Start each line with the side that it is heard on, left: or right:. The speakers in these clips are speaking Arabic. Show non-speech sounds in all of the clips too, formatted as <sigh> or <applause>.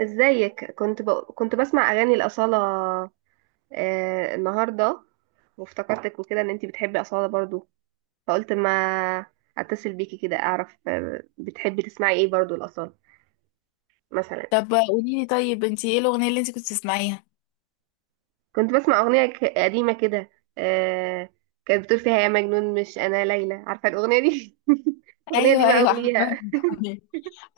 right: ازيك؟ كنت بسمع اغاني الاصاله النهارده، وافتكرتك وكده ان انتي بتحبي اصاله برضو، فقلت ما اتصل بيكي كده اعرف بتحبي تسمعي ايه برضو الاصاله مثلا.
left: طب قولي لي طيب انت ايه الاغنيه اللي انت كنت تسمعيها؟
right: كنت بسمع اغنيه قديمه كده، آه. كانت بتقول فيها يا مجنون مش انا ليلى، عارفه الاغنيه دي؟ <laughs> الاغنيه دي
left: ايوه
right: بقى
left: ايوه،
right: وليها.
left: عارفه. <laughs>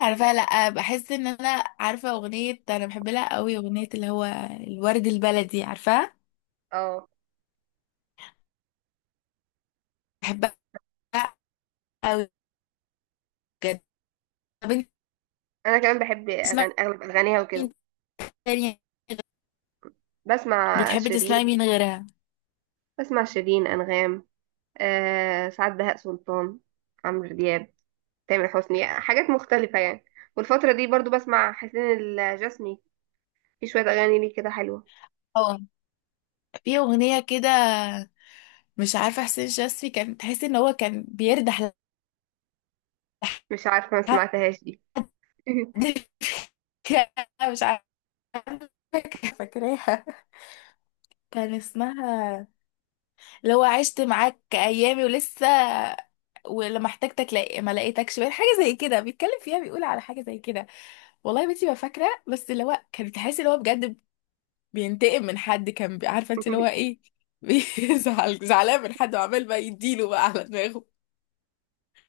left: عارفاها. لا بحس ان انا عارفه اغنيه انا بحب لها قوي، اغنيه اللي هو الورد البلدي، عارفاها؟
right: اه
left: بحبها قوي بجد. طب انت
right: انا كمان بحب
left: بتسمعي
right: اغلب اغانيها وكده.
left: مين تاني؟
right: بسمع
left: بتحبي
right: شيرين،
left: تسمعي مين غيرها؟
right: بسمع شيرين، انغام، آه سعاد، بهاء سلطان، عمرو دياب، تامر حسني، حاجات مختلفة يعني. والفترة دي برضو بسمع حسين الجسمي، في شوية أغاني ليه كده حلوة.
left: اه في اغنيه كده، مش عارفه، حسين شاذلي، كان تحس ان هو كان بيردح لحد.
right: مش عارفة، ما سمعتهاش دي. <laughs>
left: <laughs> مش عارفه، فاكراها، كان اسمها لو عشت معاك ايامي ولسه، ولما احتاجتك لا ما لقيتكش، بقى حاجه زي كده بيتكلم فيها، بيقول على حاجه زي كده. والله يا بنتي ما فاكره، بس اللي هو كان بتحس اللي هو بجد بينتقم من حد، كان عارفه انت اللي هو ايه؟ <laughs> بيزعل، زعلان من حد، وعمال بقى يديله بقى على دماغه.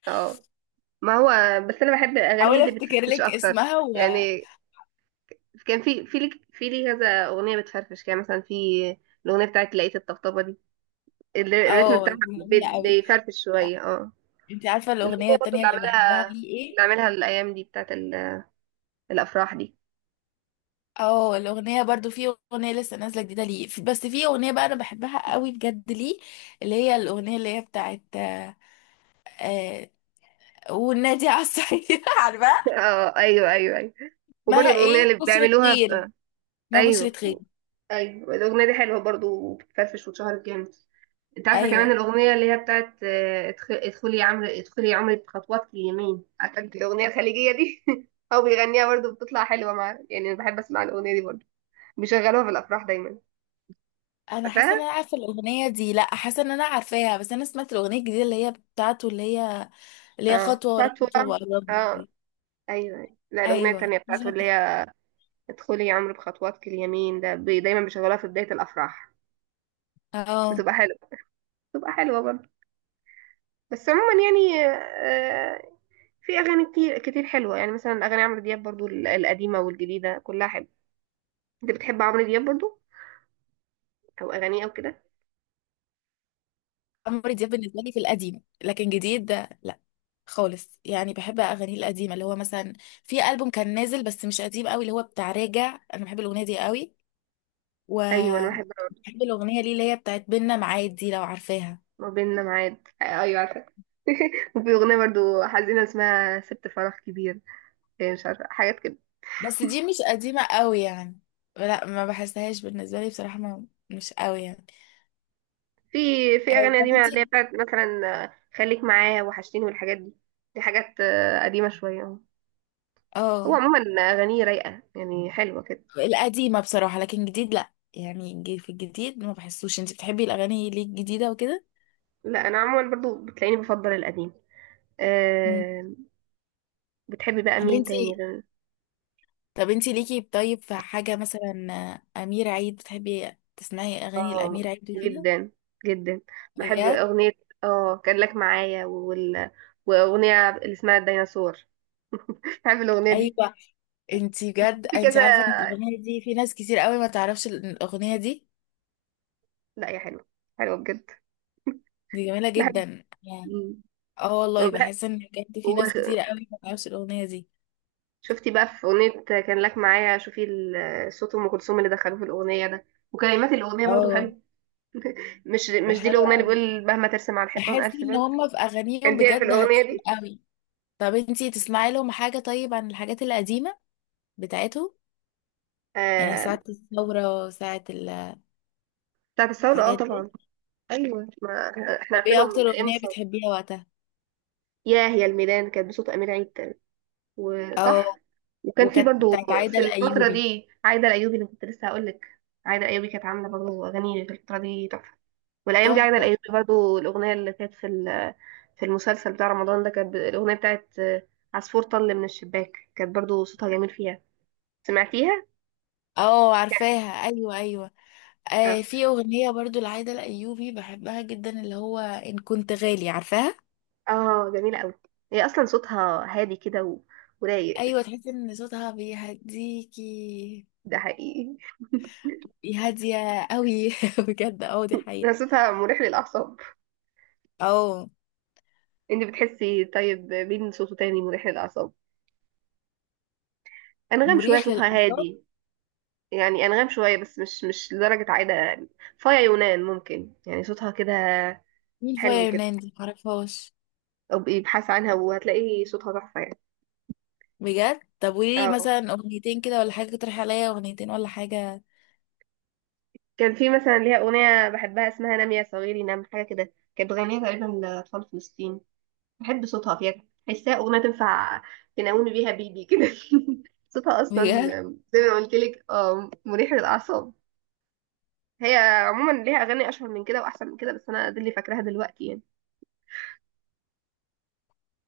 right: اه ما هو بس أنا بحب الأغاني
left: حاول
right: اللي
left: افتكر
right: بتفرفش
left: لك
right: أكتر
left: اسمها و
right: يعني. كان في لي كذا أغنية بتفرفش كده، مثلا في الأغنية بتاعت لقيت الطبطبة دي، الريتم
left: اه
right: بتاعها
left: دي جميله قوي.
right: بيفرفش شوية، اه.
left: انت عارفه الاغنيه
right: والأغنية برضو
left: التانية اللي بحبها ليه
right: اللي
left: ايه؟
right: عاملها الأيام دي بتاعت الأفراح دي.
left: اه الاغنيه برضو، في اغنيه لسه نازله جديده ليه بس في اغنيه بقى انا بحبها قوي بجد ليه، اللي هي الاغنيه اللي هي بتاعت آه، والنادي على الصعيد. <laughs> عارفه
right: اه ايوه، ايوه ايوه. وبرضه
left: مها
right: الاغنيه
left: ايه؟
right: اللي
left: بشرة
right: بيعملوها
left: خير،
right: في...
left: ما بشرة
right: ايوه،
left: خير.
right: ايوه الاغنيه دي حلوه برضه وبتفرفش واتشهرت جامد. انت عارفه كمان
left: ايوه
right: الاغنيه اللي هي بتاعت ادخلي يا عمرو، ادخلي يا عمرو بخطوات اليمين، عارفه انت الاغنيه الخليجيه دي؟ <laughs> هو بيغنيها برضه بتطلع حلوه، مع يعني انا بحب اسمع الاغنيه دي برضه، بيشغلوها في الافراح دايما.
left: انا حاسه
right: عارفاها؟
left: ان انا عارفه الاغنيه دي، لا حاسه ان انا عارفاها، بس انا سمعت الاغنيه الجديده اللي هي بتاعته، اللي هي
right: اه
left: خطوه ورا
right: خطوه،
left: خطوه وقرب لي
right: اه
left: دي.
right: ايوه أيوة. لا الاغنيه
left: ايوه
right: التانيه بتاعته
left: بالظبط.
right: اللي هي ادخلي يا عمرو بخطواتك اليمين، ده دايما بيشغلوها في بدايه الافراح،
left: اه
right: بتبقى حلوه، بتبقى حلوه برضه. بس عموما يعني في اغاني كتير كتير حلوه، يعني مثلا اغاني عمرو دياب برضو القديمه والجديده كلها حلوه. انت بتحب عمرو دياب برضو؟ او اغانيه او كده؟
left: عمرو دياب بالنسبه لي في القديم، لكن جديد ده لا خالص يعني. بحب اغانيه القديمه اللي هو مثلا في البوم كان نازل بس مش قديم قوي، اللي هو بتاع راجع، انا بحب الاغنيه دي قوي.
right: ايوه انا بحب عمرو.
left: وبحب الاغنيه ليه اللي هي بتاعت بينا معاد دي، لو عارفاها.
right: ما بيننا ميعاد، ايوه عارفه. <laughs> وفي اغنيه برضو حزينه اسمها سبت فراغ كبير، مش عارفه حاجات كده.
left: بس دي مش قديمه قوي يعني، لا ما بحسهاش بالنسبه لي بصراحه، ما مش قوي يعني.
right: في في اغاني
left: طب
right: قديمه
left: انت.
right: اللي هي بتاعت مثلا خليك معايا، وحشتيني، والحاجات دي. دي حاجات قديمه شويه أهو. هو
left: اه
right: عموما اغانيه رايقه يعني حلوه كده.
left: القديمه بصراحه، لكن جديد لا يعني، في الجديد ما بحسوش. انت بتحبي الاغاني ليه الجديده وكده؟
right: لا انا عموما برضو بتلاقيني بفضل القديم،
left: امم
right: آه، بتحبي بقى مين تاني
left: بنتي.
right: غير؟
left: طب انتي ليكي طيب في حاجة مثلا، أمير عيد، بتحبي تسمعي أغاني
right: اه
left: الأمير عيد وكده؟
right: جدا جدا بحب
left: بجد؟
right: اغنية، اه كان لك معايا. واغنية اللي اسمها الديناصور، <laughs> بحب الاغنية دي.
left: أيوة. انتي بجد
right: في
left: انتي
right: كذا،
left: عارفة ان الأغنية دي في ناس كتير قوي ما تعرفش الأغنية دي؟
right: لا يا حلوة، حلوة بجد،
left: دي جميلة
right: بحب.
left: جدا يعني.
right: مم.
left: اه والله
right: وبحب
left: بحس ان بجد في ناس كتير
right: وغ-
left: قوي ما تعرفش الأغنية دي.
right: شفتي بقى في اغنية كان لك معايا؟ شوفي صوت ام كلثوم اللي دخلوه في الاغنية ده، وكلمات الاغنية برضو
left: اه
right: حلوة. مش دي
left: بحب-
right: الاغنية اللي بيقول مهما ترسم على الحيطان
left: بحس
right: الف
left: ان
right: بند؟
left: هما في أغانيهم
right: كان فيها في
left: بجد
right: الاغنية
left: هادفين
right: دي
left: قوي. طب انتي تسمعي لهم حاجة طيب عن الحاجات القديمة بتاعتهم؟ يعني
right: آه...
left: ساعة الثورة، ساعة
right: بتاعت الثورة، اه
left: الحاجات دي.
right: طبعا، ايوه ما احنا
left: طب ايه
right: عارفينهم
left: اكتر
right: من ايام
left: اغنية
right: الثوره.
left: بتحبيها وقتها؟
right: ياه يا الميدان كانت بصوت امير عيد تاني،
left: او
right: وصح. وكان في
left: وكانت
right: برضو
left: بتاعت عايدة
right: في الفتره
left: الايوبي.
right: دي عايده الايوبي، اللي كنت لسه هقول لك، عايده الايوبي كانت عامله برضو اغاني في الفتره دي تحفه. والايام دي عايده
left: تحفة.
right: الايوبي برضو الاغنيه اللي كانت في في المسلسل بتاع رمضان ده، كانت الاغنيه بتاعت عصفور طل من الشباك، كانت برضو صوتها جميل فيها. سمعتيها؟
left: اه عارفاها، ايوه ايوه.
right: اه،
left: آه في اغنية برضو لعايدة الايوبي بحبها جدا، اللي هو ان كنت غالي، عارفاها؟
right: آه، جميله قوي. هي اصلا صوتها هادي كده ورايق،
left: ايوه تحسي ان صوتها بيهديكي،
right: ده حقيقي.
left: هادية قوي. <laughs> بجد اه دي حقيقة.
right: <laughs> صوتها مريح للاعصاب.
left: اه
right: انت بتحسي طيب مين صوته تاني مريح للاعصاب؟ انغام شويه
left: مريح
right: صوتها
left: للاعصاب.
right: هادي، يعني انغام شويه بس مش لدرجه عايده يعني. فايا يونان ممكن يعني صوتها كده
left: مين فيا
right: حلو كده،
left: يونان دي؟ معرفهاش.
right: او بقي ابحث عنها وهتلاقي صوتها تحفه يعني.
left: بجد؟ طب قوليلي
right: اه
left: مثلا اغنيتين كده ولا حاجة، تقترحي عليا اغنيتين ولا حاجة.
right: كان في مثلا ليها اغنيه بحبها اسمها نام يا صغيري نام، حاجه كده، كانت بتغنيها تقريبا لاطفال فلسطين. بحب صوتها فيها، تحسها اغنيه تنفع تنومي بيها بيبي كده. <laughs> صوتها اصلا
left: بجد؟
right: زي ما قلت لك اه مريح للاعصاب. هي عموما ليها اغاني اشهر من كده واحسن من كده، بس انا دي اللي فاكراها دلوقتي يعني.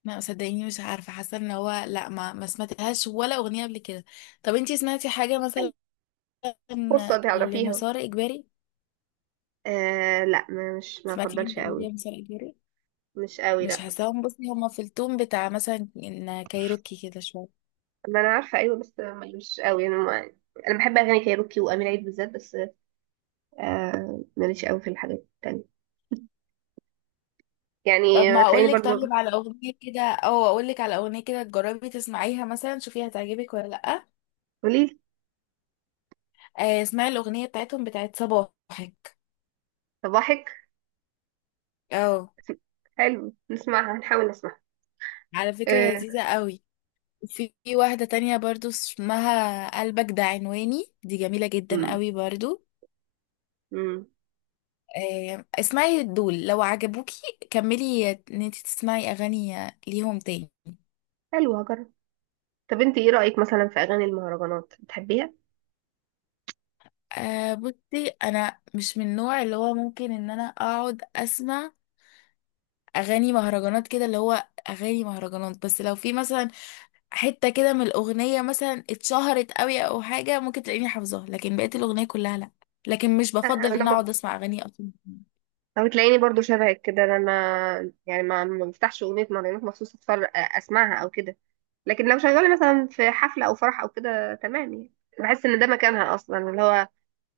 left: لا صدقيني مش عارفة، حاسة ان هو لا، ما سمعتهاش ولا اغنية قبل كده. طب انتي سمعتي حاجة
right: حلو.
left: مثلا
right: فرصه تعرفيها.
left: لمسار اجباري؟
right: آه لا ما مش ما
left: سمعتي حاجة
right: افضلش
left: قبل كده
right: قوي.
left: لمسار اجباري؟
right: مش قوي
left: مش
right: لا.
left: حاساهم، بصي هما في التون بتاع مثلا ان كايروكي كده شوية.
right: ما انا عارفه، ايوه، بس مش قوي انا ما، انا بحب اغاني كايروكي وامير عيد بالذات بس. آه ماليش قوي في الحاجات التانية
left: طب
right: يعني.
left: ما
right: تلاقيني
left: اقول لك
right: برضو،
left: طيب على اغنية كده، او اقول لك على اغنية كده تجربي تسمعيها مثلا، شوفي هتعجبك ولا لا؟
right: قوليلي.
left: اسمعي الاغنية بتاعتهم بتاعت صباحك.
right: صباحك،
left: اه
right: حلو نسمعها، نحاول نسمعها،
left: على فكرة
right: آه.
left: لذيذة قوي. في واحدة تانية برضو اسمها قلبك ده عنواني، دي جميلة جدا
right: امم،
left: قوي برضو.
right: امم،
left: اسمعي دول، لو عجبوكي كملي ان انت تسمعي اغاني ليهم تاني.
right: حلو هجرب. طب انت ايه رايك مثلا في اغاني المهرجانات؟ بتحبيها؟
left: أه بصي انا مش من النوع اللي هو ممكن ان انا اقعد اسمع اغاني مهرجانات كده، اللي هو اغاني مهرجانات، بس لو في مثلا حتة كده من الاغنية مثلا اتشهرت قوي او حاجة، ممكن تلاقيني حافظاها، لكن بقيت الاغنية كلها لا. لكن مش بفضل ان انا
right: انا
left: اقعد اسمع اغاني اصلا.
right: او تلاقيني برضو شبهك كده، انا ما يعني ما بفتحش اغنيه مهرجانات مخصوص اتفرج اسمعها او كده، لكن لو شغاله مثلا في حفله او فرح او كده تمام يعني، بحس ان ده مكانها اصلا اللي هو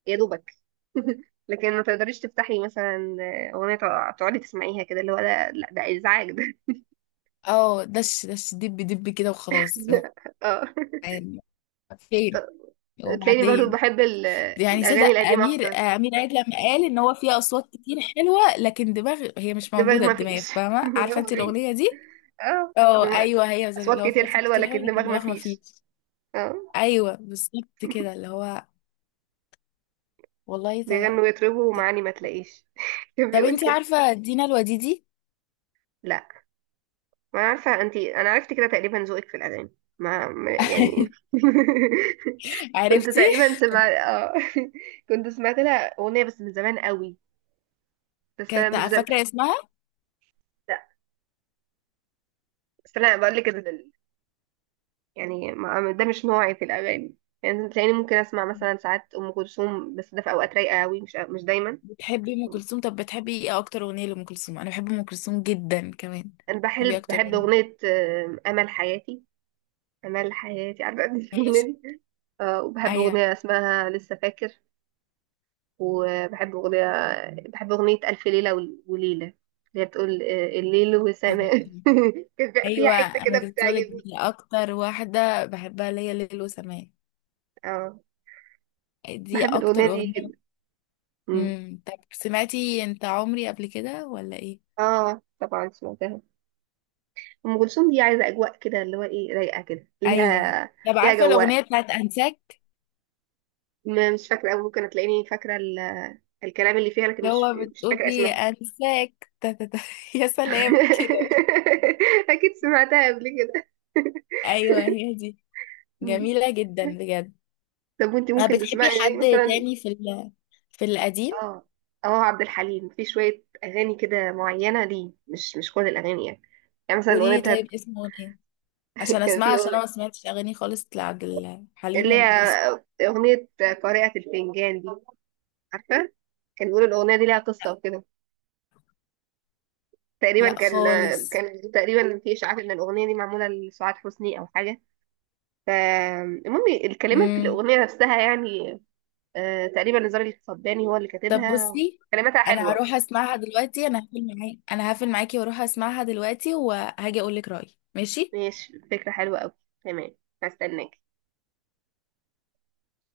right: يا دوبك. <laughs> لكن ما تقدريش تفتحي مثلا اغنيه تقعدي تسمعيها كده، اللي هو ده لا، ده ازعاج ده.
left: اه دش دش دب دب كده وخلاص
right: <laughs> اه
left: يعني. فين؟
right: تلاقيني برضو
left: وبعدين
right: بحب
left: يعني
right: الاغاني
left: صدق
right: القديمه
left: امير
right: اكتر.
left: امير عيد لما قال ان هو فيه اصوات كتير حلوه لكن دماغ هي مش
right: دماغ
left: موجوده،
right: ما
left: الدماغ،
right: فيش،
left: فاهمه؟
right: <laughs> دماغ
left: عارفه
right: ما
left: انت
right: فيش،
left: الاغنيه دي؟
right: اه
left: اه
right: دماغ،
left: ايوه،
right: اصوات
left: اللي هو فيه
right: كتير
left: اصوات
right: حلوه
left: كتير حلوه
right: لكن
left: لكن
right: دماغ ما
left: دماغ ما
right: فيش،
left: فيش.
right: اه
left: ايوه بالظبط كده اللي هو، والله
right: بيغنوا
left: صدق.
right: ويطربوا ومعاني ما تلاقيش. <laughs> كان
left: طب
right: بيقول
left: انت
right: كده.
left: عارفه دينا الوديدي؟
right: لا ما أنا عارفه انت، انا عرفت كده تقريبا ذوقك في الاغاني. ما يعني. <laughs>
left: <laughs>
right: كنت
left: عرفتي.
right: تقريبا سمعت اه، <laughs> كنت سمعت لها اغنيه بس من زمان قوي، بس انا
left: كانت
right: مش ده مش،
left: فاكره اسمها.
right: لا بس انا بقول لك. يعني ده مش نوعي في الاغاني يعني. تلاقيني ممكن اسمع مثلا ساعات ام كلثوم، بس ده في اوقات رايقه قوي، مش دايما.
left: بتحبي ام كلثوم؟ طب بتحبي ايه اكتر اغنيه لام كلثوم؟ انا بحب ام كلثوم جدا كمان.
right: انا
left: بحبي
right: بحب
left: اكتر
right: بحب
left: اغنيه.
right: اغنيه امل حياتي. امل حياتي، عارفه <laughs> الأغنية
left: ماشي.
right: دي؟ وبحب
left: ايوه.
right: أغنية اسمها لسه فاكر. وبحب أغنية بحب أغنية ألف ليلة ول- وليلة اللي هي بتقول الليل وسماء،
left: جميل.
right: <laughs> كان فيها
left: ايوه
right: حتة
left: انا
right: كده
left: كنت هقولك
right: بتعجبني.
left: دي اكتر واحده بحبها ليا، ليل وسماء.
right: اه
left: دي
right: بحب الأغنية
left: اكتر
right: دي جدا.
left: اغنيه.
right: مم.
left: طب سمعتي انت عمري قبل كده ولا ايه؟
right: اه طبعا سمعتها. أم كلثوم دي عايزة أجواء كده، اللي هو إيه، رايقة كده
left: ايوه.
right: ليها،
left: طب
right: ليها
left: عارفه الاغنيه
right: جواء.
left: بتاعت انساك،
right: مش فاكرة أوي، ممكن هتلاقيني فاكرة الكلام اللي فيها، لكن
left: اللي
right: مش
left: هو
right: مش
left: بتقول
right: فاكرة
left: فيه
right: اسمها.
left: انساك <laughs> تا تا تا. <laughs> يا سلام كده.
right: <laughs> أكيد سمعتها قبل كده.
left: ايوه هي دي.
right: مم.
left: جميله جدا بجد.
right: طب وانت ممكن
left: بتحبي
right: تسمعي يعني
left: حد
right: مثلا؟
left: تاني في ال... في القديم؟
right: اه اه عبد الحليم في شوية أغاني كده معينة ليه، مش كل الأغاني يعني. يعني مثلا
left: قولي
right: الأغنية
left: لي طيب
right: بتاعت،
left: اسمه ايه
right: <laughs>
left: عشان
right: كان
left: اسمع،
right: في
left: عشان انا ما
right: أغنية
left: سمعتش اغاني خالص لعبد الحليم
right: اللي هي
left: وبحس.
right: أغنية قارئة الفنجان دي، عارفة؟ كان بيقولوا الأغنية دي ليها قصة وكده، تقريبا
left: لا
right: كان
left: خالص.
right: كان تقريبا في إشاعات إن الأغنية دي معمولة لسعاد حسني أو حاجة. فالمهم الكلمات
left: امم.
right: الأغنية نفسها يعني، تقريبا نزار القباني هو اللي
left: طب
right: كاتبها،
left: بصي
right: كلماتها
left: انا
right: حلوة.
left: هروح اسمعها دلوقتي، انا هقفل معاكي، انا هقفل معاكي واروح اسمعها دلوقتي وهاجي اقول لك رايي، ماشي؟
right: ماشي، فكرة حلوة أوي، تمام، هستناك.